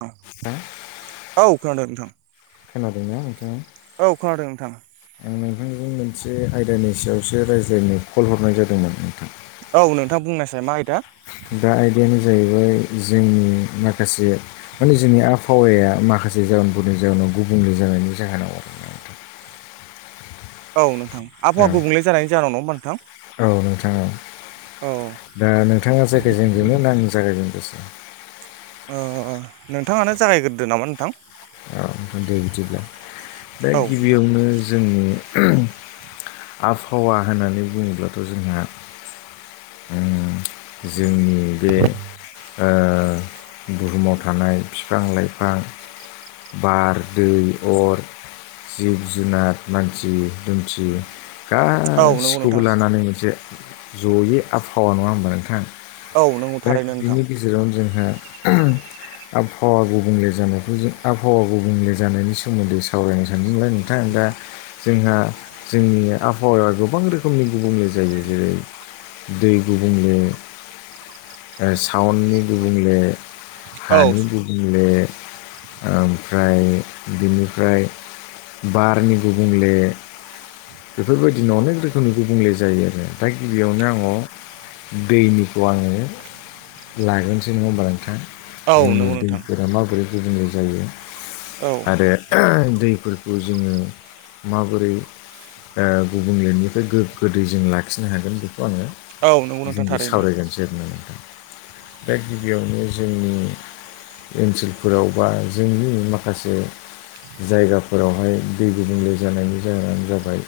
औ ह खोनादों नोंथां खोनादोंना नोंथाङा औ खोनादों नोंथाङा आं नोंथांजों मोनसे आयदानि सायावसो रायज्लायनो कल हरनाय जादोंमोन नोंथां औ नोंथां बुंनोसै मा आयदा दा आयदायानो जाहैबाय जोंनि माखासे माने जोंनि आबहावाया माखासे माखासे जाहोनफोरनि जाहोनाव गुबुंले जानायनि जाहोनाव आरो औ नोंथां आबहावा गुबुंले जानाय जाहनाव नङ औ नोंथाङा औ दा नोंथाङा जायगााज बेमोन न आं जागा गोसो अ नोंथाङानो जागायग्रोदो नामा नोंथां औ दे बिदिब्ला दा औ नोंथां गिबियावनो जोंनि आबहावा होननानै बुङोब्लाथ' जोंहा जोंनि बे बुहुमाव थानाय बिफां लाइफां बार दै अर जिब जुनार मानसि दन्थियो औ नंगौ गासिखौबो नोंथां लानानै मोनसे जयो आबहावा नङा होनोमबा नोंथां औ नंगौ दा थारैनो नोंथां बिनि गेजेरावनो जोंहा आबहावा गुबुंले जानायखौ जों आबहावा गुबुंले जानायनि सोमोन्दै सावरायनो सानदोंब्ला नोंथां दा जोंहा जोंनि आबहावाया गोबां रोखोमनि गुबुंले जायो जेरै दै गुबुंले सावनि गुबुंले औ हानि गुबुंले ओमफ्राय बिनिफ्राय बारनि गुबुनले बेफोरबायदिनो अनेक रोखोमनि गुबुंले जायो आरो दा गिबियावनो आंडो़ दैनिखौ आङो लागोनसो नङा होमबा नोंथां औ जोंनि नंगौ नोंथां दैफोरा माबोरै गुबुंले जायो औ आरो दैफोरखौ जोङो माबोरै गुबुंलेनिफ्राय गोगो दै जों लाखिनो हागोन बेखौ आङो औ नंगौ नोंथां बिजोंबो थारैनो सावरायगोनसै होननानै दा गिबियावनो जोंनि ओनसोलफोराव बा जोंनि माखासे जायगाफोरावहाय दै गुबुंले जानायनि जाहोनानो जाबाय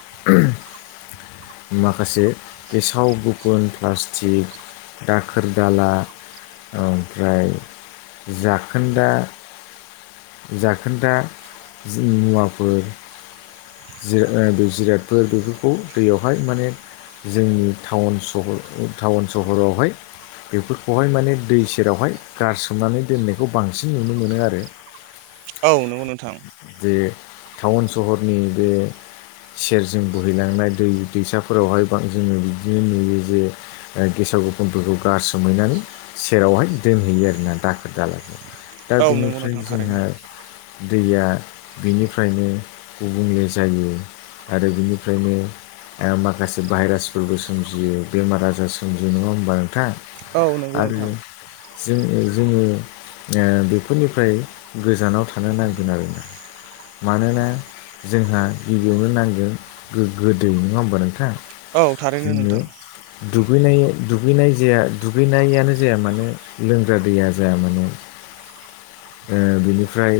माखासे गेसाव गोफोन प्लास्टिक दाखोर दाला ओमफ्राय जाखोनदा जाखोनदा जि मुवाफोर जिरादफोर बेफोरखौ दैयावहाय माने जोंनिटाउन सहर टाउन सहरावहाय बेफोरखौहाय माने दै सेरावहाय गारसोमनानै दोननायखौ बांसिन नुनो मोनो आरो औ नंगौ नोंथां जे टाउन सहरनि बे सेरजों बोहैलांनाय दै दैसाफोरावहाय जोङो बिदिनो नुयो जे गेसाव गोफोनफोरखौ गारसोमहैनानै सेरावहाय दोनहैयो आरोना दाखोर दालाखौ दा औ नंगौ बिनिफ्राय नोंथां थारैनो जोंहा दैया बेनिफ्रायनो गुबुंले जायो आरो बिनिफ्रायनो माखासे भाइरासफोरबो सोमजियो बेमार आजार सोमजियो नङा होमबा नोंथां औ नंगौ आरो नोंथां जों जोङो बेफोरनिफ्राय गोजानाव थानो नांगोन आरो मानोना जोंहा गिबियावनो नांगोन गोगो दै नङा होमबा नोंथां औ थारैनो नोंथां दगैनाय दुगैनाय जे दुगैनायानो जाया मानो लोंग्रा दैया जाया मानो ओ बिनिफ्राय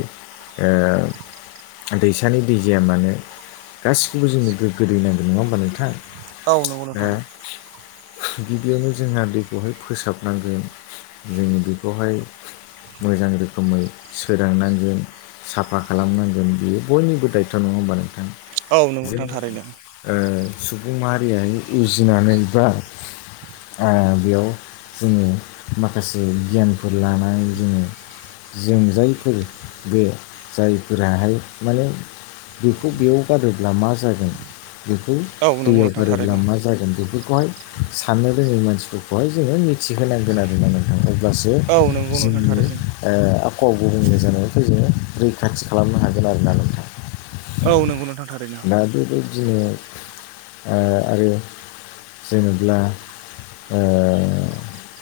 ओ दैसानि दै जाया मानो गासिखौबो जोंनो गोगो दै नांगौ नङा होमबा नोंथां औ नंगौ दा नोंथां गिबियावनो जोंहा दैखौहाय फोसाबनांगोन जों बेखौहाय मोजां रोख रोखोमै सोदांनांगोन साफा खालामनांगोन बियो बयनिबो दायथ' नङा होमबा नोंथां औ नंगौ नोंथां थारैनो जों सुबुं माहारियारि उजिनानै बा आ बेयाव जोङो माखासे गियानफोर लानानै जोङो जों जायफोर बे जायफोराहाय माने बेखौ बेयाव गारोब्ला मा जागोन बेखौ औ नंगौ दैयाव नोंथां गारोब्ला थारैनो मा जागोन बेफोरखौहाय साननो रोङै मानसिफोरखौहाय जोङो मिथिहोनांगोन आरोना नोंथां अब्लासो औ नंगौ नोंथां जोंनि थारैनो आबहावा गुबुंले जानायखौ जोङो रैखाथि खालामनो हागोन आरोना नोंथां औ नंगौ नोंथां थारैनो बिदिनो आरो जेनेब्ला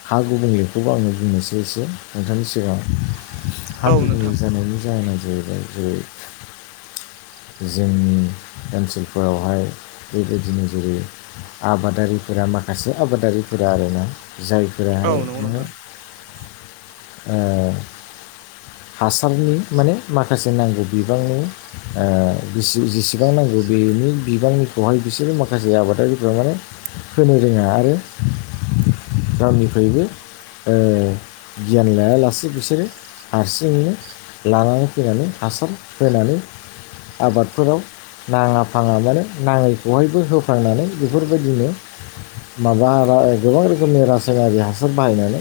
हा गुबुंलेखौबो आङो बुंनोसै एसे नोंथांनि सिगाङाव हा औ गुबुंले नोंथां जानायनि जाहोना जाहैबाय बै जोंनि ओनसोलफोरावहाय बेबायदिनो जेरै आबादारिफोरा माखासे आबादारिफोरा आरोना औ जायफोराहाय नंगौ माने नोंथां ओ हासारनि माने माखासे नांगौ बिबांनि जेसेबां नांगौ बेनि बिबांनिखौहाय बिसोरो माखासे आबादारिफ्रा माने होनो रोङा आरो गावनिफ्रायबो ओ गियान लायालासे बिसोर बिसोरो हारसिङैनो लानानै फैनानै हासार होनानै आबादफोराव नाङा फाङा मानो नाङैखौहायबो होफांनानै बेफोरबायदिनो माबा गोबां रोखोमनि रासायनारि हासार बाहायनानै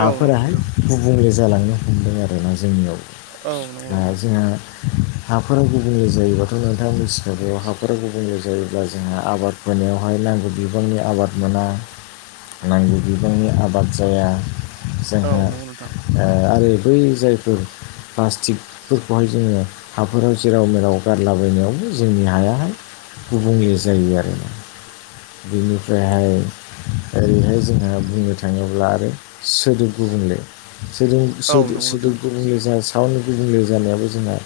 औ नंगौ नोंथां गुबुंले जालांनो हमदों आरोना जोंनियाव औ नंगौ ओ नोंथां जोंहा हाफोरा गुबुंले जायोबाथ' नोंथाङा मिथिखागौ हाफोरा गुबुंले जायोब्ला जोंहा आबाद फोनायावहाय नांगौ बिबांनि आबाद मोना नांगौ बिबांनि आबाद जाया औ जोंहा नंगौ नोंथां ओ आरो बै जायफोर प्लास्टिकफोरखौहाय जोङो हाफोराव जेराव मेराव गारलाबायनायावबो जोंनि हायाहाय गुबुंले जायो आरोना बेनिफ्रायहाय ओरैहाय जोंहा बुंनो थाङोब्ला आरो सोदोब गुबुंले [unintelligible] औ नंगौ नोंथां गुबुंले [unintelligible] जों सा [unintelligible] गुबुंले जानायाबो जोंना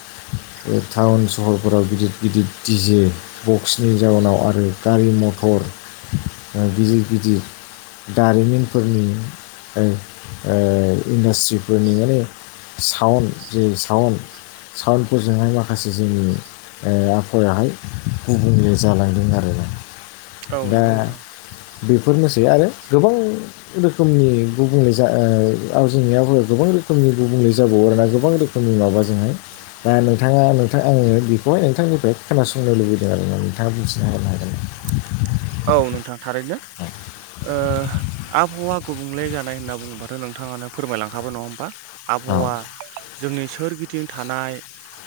टाउन सहरफोराव गिदिर गिदिर दिजे बक्सनि जाउनाव आरो गारि मथर ओ गिदिर गिदिर दारिमिनफोरनि इन्डास्ट्रिफोरनि माने साउन्ड जे साउन्ड साउनफोरजोंहाय माखासे जोंनि आबहावायाहाय गुबुंले जालांदों आरो औ औ नंगौ नोंथां बेफोरनोसै आरो गोबां रोखोमनि गुबुंले जा राव [unintelligible] जेंनायाब [unintelligible] गोबां रोखोमनि गुबुंले जाबावो आरोना गोबां रोखोमनि माबाजोंहाय दा नोंथाङा आङो बेखौ नोंथांनिफ्राय खोनासंनो लुबैदों आरो ना नोंथाङा मिथिनो हानो [unintelligible] हागोन औ नोंथां थारैनो ओ आबहावा गुबुंले जानाय होनना बुङोबाथ' नोंथाङानो फोरमायलांखाबाय नङा होनोमबा औ आबहावा जोंनि सोर गिदिं थानाय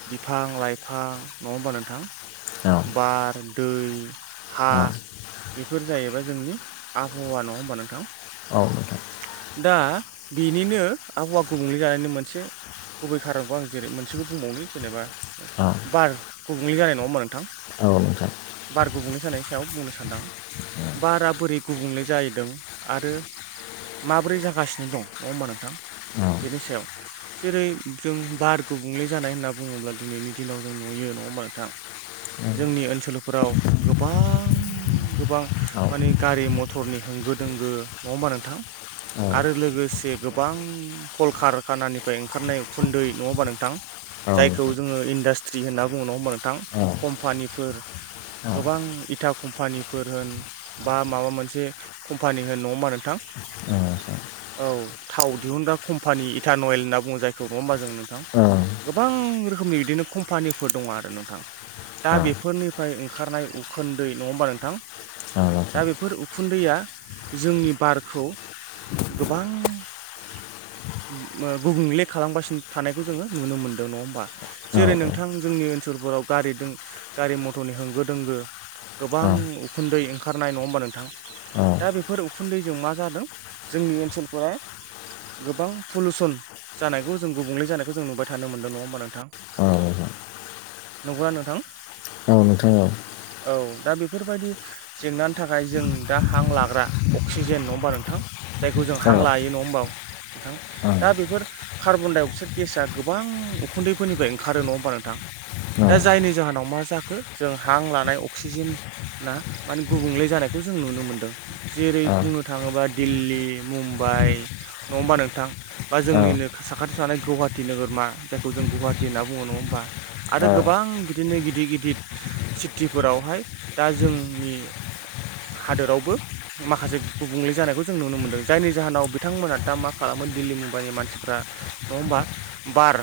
बिफां-लाइफां नङा होमबा नोंथां औ बार दै हा औ बेफोर जाहैबाय जोंनि आबहावा नङा होमबा नोंथां औ नोंथां दा बेनिनो आबहावा गुबुंले जानायनि मोनसे गुबै खारनखौ आं जेरै मोनसेखौ बुंबावनि जेनेबा औ बार गुबुंले जानाय नङा होनबा नों- औ बार गुबुंले जानायनि सायाव बुंनो सानदों बारा बोरै गुबुंले जाहैदों आरो माब्रै जागासिनो दं नङा होनबा नोंथां औ बेनि सायाव जेरै जों बार गुबुंले जानाय होनना बुङोब्ला दिनैनि दिनाव जों नुयो नङा होनबा नोंथां [inaudible] जोंनि ओनसोलफोराव गोबां गोबां औ माने गारि मथरनि होंगो दोंगो नङा होमबा नोंथां औ आरो लोगोसे गोबां कल-कारखानानिफ्राय ओंखारनाय उखुनदै नङा होनबा नोंथां नोंथां औ नोंथां औ जायखौ नोंथां जोङो इन्डास्ट्रि होनना बुङो नङा होनबा नोंथां औ कम्पानिफोर गोबां इटा कम्पानिफोर होन बा माबा मोनसे कम्पानि होन नङा होनबा नोंथां ओ ओ औ थाव दिहुनग्रा कम्पानि इटान अइेल होनना बुङो जायखौ नङा होमबा जों नोंथां गोबां रोखोमनि कपानिफोर दङ' आरो नोंथां दा बेफोरनिफ्राय ओंखारनाय उखोनननदै नङा होनबा नोंथां दा औ बेफोर उखुन्दैया जोंनि बारखौ गोबां गुबुंले खालामगासिनो थानायखौ जोङो नुनो मोनदों। दों नङा होमबा जेरै नोंथां जोंनि ओनसोलफोराव गारि गारि मथरनि होंगो दोंगो गोबां उखुन्दै ओंखारनाय नङा होमबा नोंथां दा बेफोर उखुन्दैजों मा जादों जोंनि ओनसोलफोरा गोबां पलुसन जानायखौ जों गुबुंले जानायखौ जों नुबाय थादों थानो मोनदों नङा होमबा नोंथां अ नंगौना नोंथां औ नोंथां औ औ दा बेफोरबायदि जेंनानि थाखाय जों दा हां लाग्रा अक्सिजेन नङा होमबा नोंथां जायखौ जों हां लायो नङा होमबा नोंथां दा बेफोर कार्बन डाइ अक्साइद गेसा गोबां उखुन्दैफोरनिफ्राय ओंखारो नङा होमबा नोंथां दा जायनि जाहोनाव मा जाखो जों हां लानाय अक्सिजेन ना माने गुबुंले जानायखौ जों नुनो मोनदों जेरै बुंनो थाङोबा दिल्ली मुम्बाइ नङा होनबा नोंथां बा औ औ जोंनिनो साखाथियाव थानाय गुवाहाटटि नोगोर मा जायखौ जों गुवाहाटी होननानै बुङो आरो औ गोबां बिदिनो गिदिर गिदिर सिटी फोरावहाय दा जोंनि हादोरावबो माखासे गुबुंले जानायखौ जों नुनो मोनदों जायनि जाहोनाव बिथांमोना दा मा खालामो दिल्ली मुम्बाइनि मानसिफोरा नङा होनबा बा बार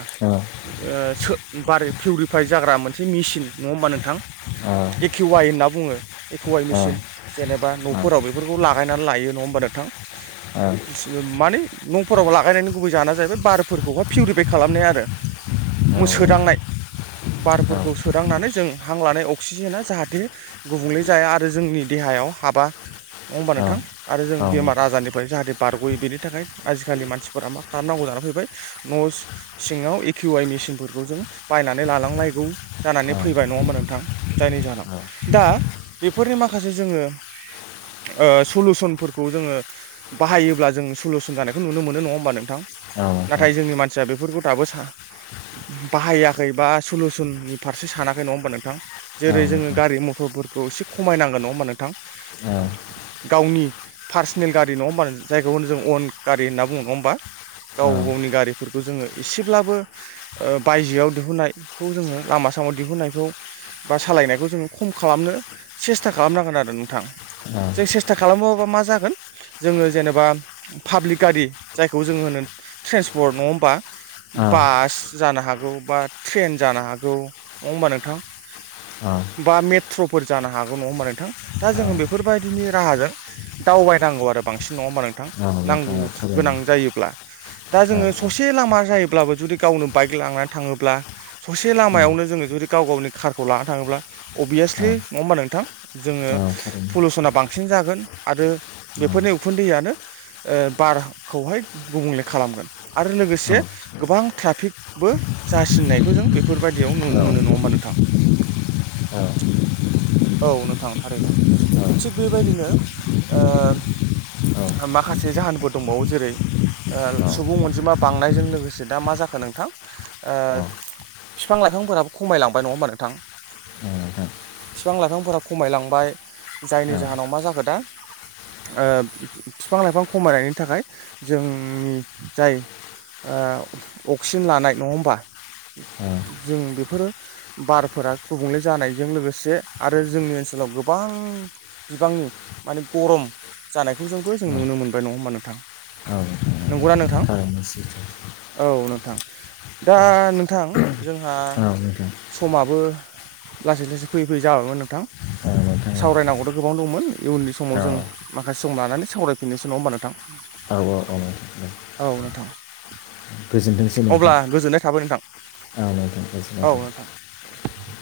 बार पिउरिफाइ जाग्रा मोनसे मेसिन नङा होमबा नोंथां एकेवाइ होनना बुङो एकेवाइ मेसिन जेनेबा न'फोराव बेफोरखौ लागायनानै लायो नङा होमबा नों - -थां माने न'फोराव लागायनायनि गुबै जाना जाहैबाय बारफोरखौहाय पिउरिफाइ खालामनाय आरो सोदांनाय बारफोरखौ सोदांनानै जों हां लानाय अक्सिजेना जाहाथे गुबुंले जाया आरो जोंनि देहा हायाव हाबा नङा होमबा नोंथां आरो जों बेमार आजारनि जाहाथे बारग'यो बेनि थाखाय आजिखालि मानसिफोरा मा खालामनांगौ जानानै फैबाय न' सिङाव किउ आइ मेसिनफोरखौ जों बायनानै लानांलायगौ जानानै फैबाय नङा होमबा नोंथां जायनि जाहोनाव दा बेफोरनि माखासे जोङो सलुसनफोरखौ खौ जोङो बाहायोब्ला जों सलुसन जानायखौ नुनो मोनो नङा होमबा नोंथां नाथाय जोंनि मानसिया बेफोरखौ दाबो सा- बाहायाखै बा सलुसननि फारसे सानाखै नङा होमबा नोंथां जेरै जोङो गारि मथर फोरखौ एसे खमायनांगोन नङा होमबा नोंथां गावनि पार्सनेल गारि नङा होमबानो जायखौ जों अन गारि होनना बुङो नङा होनबा गाव गावनि गारिफोरखौ जोङो एसेब्लाबो बायजोआव दिहुननायखौ जोङो लामा आसामाव दिहुननायखौ बा सालायनायखौ जोंङो खम खालामनो सेस्था खालामनांगोन आरो नोंथां औ जों सेस्था खालामोबा मा जागोन जोङो जेनेबा पाब्लिक गारि जायखौ जोङो होनो ट्रेन्सपर्ट नङा होमबा बास जानो हागौ बा ट्रेन जानो हागौ नङा होमबा नोंथां बा मेट्र'फोर जानो हागौ नङा होमबा नोंथां दा जोङो बेफोरबायदिनि राहाजों दावबायनांगौ आरो बांसिन नङा होमबा नोंथां नांगौ गोनां जायोब्ला अब्लाबो जुदि गावनो बाइक लांनानै थाङोब्ला ससे लामायावनो जोङो जुदि गाव गावनि कारखौ लानानै थाङोब्ला अभियासलि नङा होमबा नोंथां जोङो पलिुसना बांसिन जागोन आरो बेफोरनि उखुन्दैयानो बारखौहाय गुबुंले खालामगोन आरो लोगोसे गोबां ट्राफिकबो जासिननायखौ जों बेफोरबायदियाव नुनो मोनो नङा होमबा नोंथां औ औ नोंथां थारैनो थिग बेबायदिनो ओ माखासे जाहोनफोर दंबावो जेरै ओ सुबुं अनजिमा बांनायजों लोगोसे दा मा जाखो नोंथां ओ बिफां लाइफांफोराबो खमायलांबाय नङा होमबा नोंथां बिफां लाइफांफोरा खमायलांबाय जायनि जाहोनाव मा जाखो दा ओ बिफां लाइफां खमायनायनि थाखाय जोंनि जाय ओ अक्सिजेन लानाय नङा होमबा जों बेफोरो बारफोरा गुबुंले जानायजों लोगोसे आरो जोंनि ओनसो लाव गोबां बिबांनि माने गरम जानायखौ जोंबो जों नुनो मोनबाय नङा होमबा नोंथां नंगौना नोंथां औ नोंथां दा नोंथां जोंहा समाबो लासै लासै फैयै फैयै जाबायमोन नोंथां सावरायनांगौथ' गोबां दंमोन इयुननि समाव जों माखासे सम लानानै सावरायफिनसो नङा होमबा नोंथां औ औ औ [unintelligible] अब्ला गोजोननाय थाबाय नोंथां औ नोंथां गोजोननाय औ थाबाय नोंथां